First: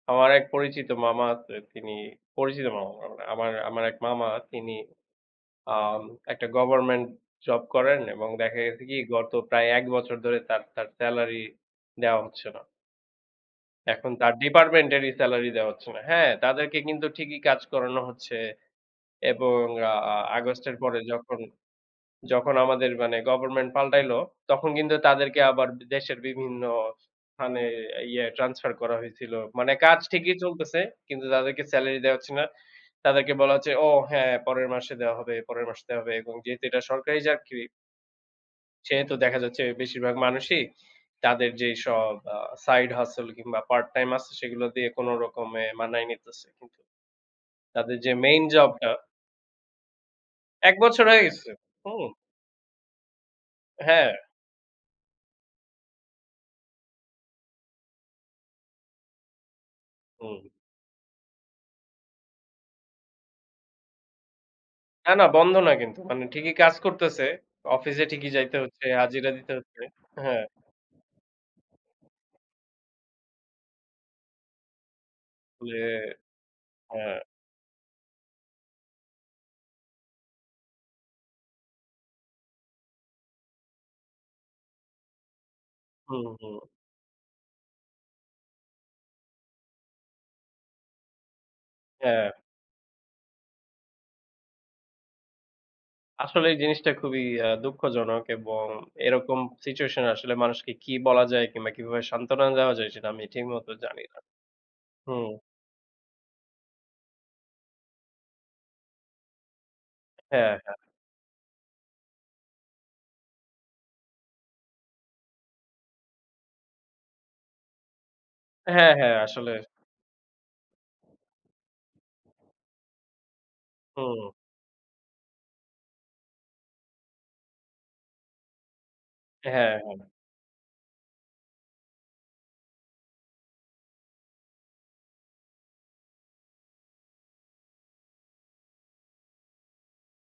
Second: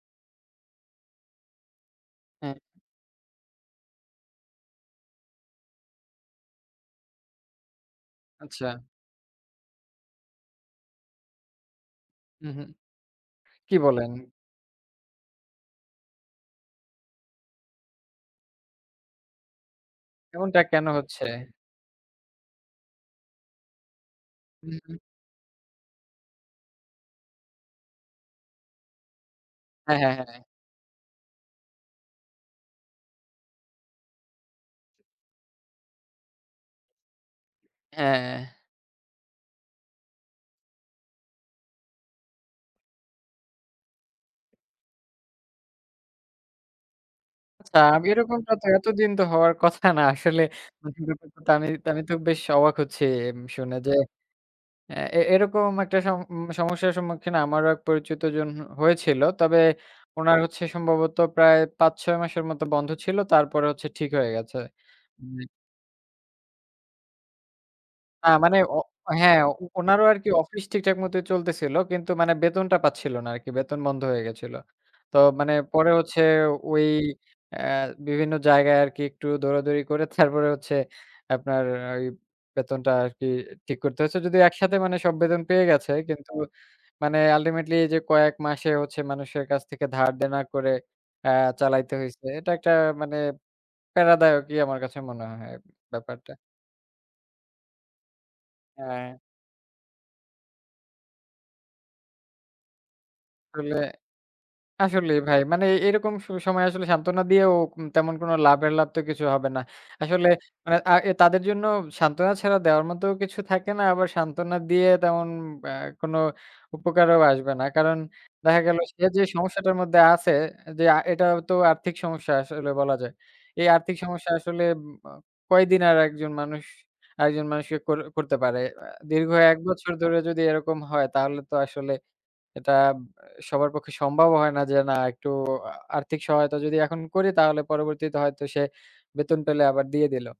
আমার এক পরিচিত মামা আছে তিনি, হ্যাঁ। পরিচিত মামা মানে আমার, আমার এক মামা তিনি, আম একটা গভর্মেন্ট জব করেন এবং দেখা আচ্ছা। গেছে কি? গত প্রায় ১ বছর ধরে তার, তার স্যালারি দেওয়া হচ্ছে হুম, না হুম। কি বলেন? এখন তার ডিপার্টমেন্টেরই স্যালারি দেওয়া হচ্ছে না। হ্যাঁ? তাদেরকে কিন্তু ঠিকই কাজ করানো হচ্ছে এবং আ আ এমনটা আগস্টের কেন পরে হচ্ছে? যখন যখন আমাদের মানে গভার্মেন্ট পাল্টাইল, তখন হুম, কিন্তু হুম। তাদেরকে আবার দেশের বিভিন্ন স্থানে, ইয়ে ট্রান্সফার করা হয়েছিল। মানে হ্যাঁ, কাজ হ্যাঁ, ঠিকই হ্যাঁ। চলতেছে, কিন্তু তাদেরকে স্যালারি দেওয়া হচ্ছে না। তাদেরকে বলা হচ্ছে, "ও! হ্যাঁ, পরের মাসে দেওয়া হবে, পরের মাসে দেওয়া হবে।" এবং যেহেতু এটা সরকারি চাকরি হ্যাঁ। সেহেতু দেখা যাচ্ছে বেশিরভাগ মানুষই, তাদের যেইসব আ সাইড হাসেল কিংবা পার্ট-টাইম আছে, সেগুলো দিয়ে কোনরকমে মানাই নিতেছে। কিন্তু আচ্ছা, তাদের আগে যে, মেইন এরকমটা তো জবটা এতদিন তো হওয়ার কথা না। আসলে ১ বছর হয়ে [unintelligible] গেছে। তো, আমি হুম। তো বেশ অবাক হচ্ছি শুনে যে, হ্যাঁ। অ্যা এ এরকম একটা সম সমস্যার সম্মুখীন আমারও এক পরিচিত জন হয়েছিল। তবে উনার হুম। হচ্ছে সম্ভবত, প্রায় ৫-৬ মাসের মতো বন্ধ ছিল, তারপরে হচ্ছে ঠিক হয়ে গেছে। না, না হুম। বন্ধ না কিন্তু, মানে ঠিকই কাজ করতেছে। অফিসে আ ঠিকই যাইতে মানে, অ হচ্ছে, হাজিরা হ্যাঁ, দিতে উ হচ্ছে। উনারও আর কি হ্যাঁ। অফিস ঠিকঠাক মতো চলতেছিল কিন্তু, মানে বেতনটা পাচ্ছিল না আর কি। বেতন বন্ধ হয়ে গেছিল। তো মানে আসলে, পরে হচ্ছে ওই, হ্যাঁ। অ্যা বিভিন্ন জায়গায় আর কি একটু দৌড়াদৌড়ি করে, তারপরে হচ্ছে আপনার ওই বেতনটা আরকি ঠিক করতে হয়েছে। যদিও একসাথে মানে সব বেতন পেয়ে গেছে, হুম, কিন্তু হুম। মানে আলটিমেটলি, যে কয়েক মাসে হচ্ছে মানুষের কাছ থেকে ধার-দেনা করে আ চালাইতে হইছে, হ্যাঁ। এইটা একটা মানে পেরাদায়কই আমার কাছে মনে হয় ব্যাপারটা। আসলে এই জিনিসটা খুবই আ দুঃখজনক এবং হ্যাঁ। এরকম সিচুয়েশনে আসলে মানুষকে কি বলা যায়, কিংবা কিভাবে সান্ত্বনা দেওয়া যায়? সেটা আমি ঠিকমতো আসলে জানি না। আসলেই হুম। ভাই, মানে এরকম স সময়ে আসলে সান্ত্বনা দিয়েও কোন তেমন কোনো লাভের লাভ, তো কিছু হবে না। আসলে হ্যাঁ, হ্যাঁ। এ আ তাদের জন্য সান্ত্বনা ছাড়া, দেওয়ার মতো কিছু থাকে না। আবার সান্ত্বনা দিয়ে তেমন অ্যা কোনো উপকারও আসবে না। কারণ দেখা গেল হ্যাঁ, সে হ্যাঁ। যে আসলে সমস্যাটার মধ্যে আছে যে, আ এটা তো আর্থিক সমস্যা আসলে বলা যায়। এই আর্থিক হুম। সমস্যা আসলে উম আ কয়দিন আর একজন মানুষ, আরেকজন মানুষকে করে-করতে পারে? অ্যা দীর্ঘ ১ হ্যাঁ, বছর হ্যাঁ। ধরে যদি এরকম হয়, তাহলে তো আসলে এটা আব সবার পক্ষে সম্ভব হয় না যে, "না, একটু আর্থিক সহায়তা যদি এখন করি? তাহলে পরবর্তীতে হয়তো সে বেতন পেলে আবার দিয়ে দিল।"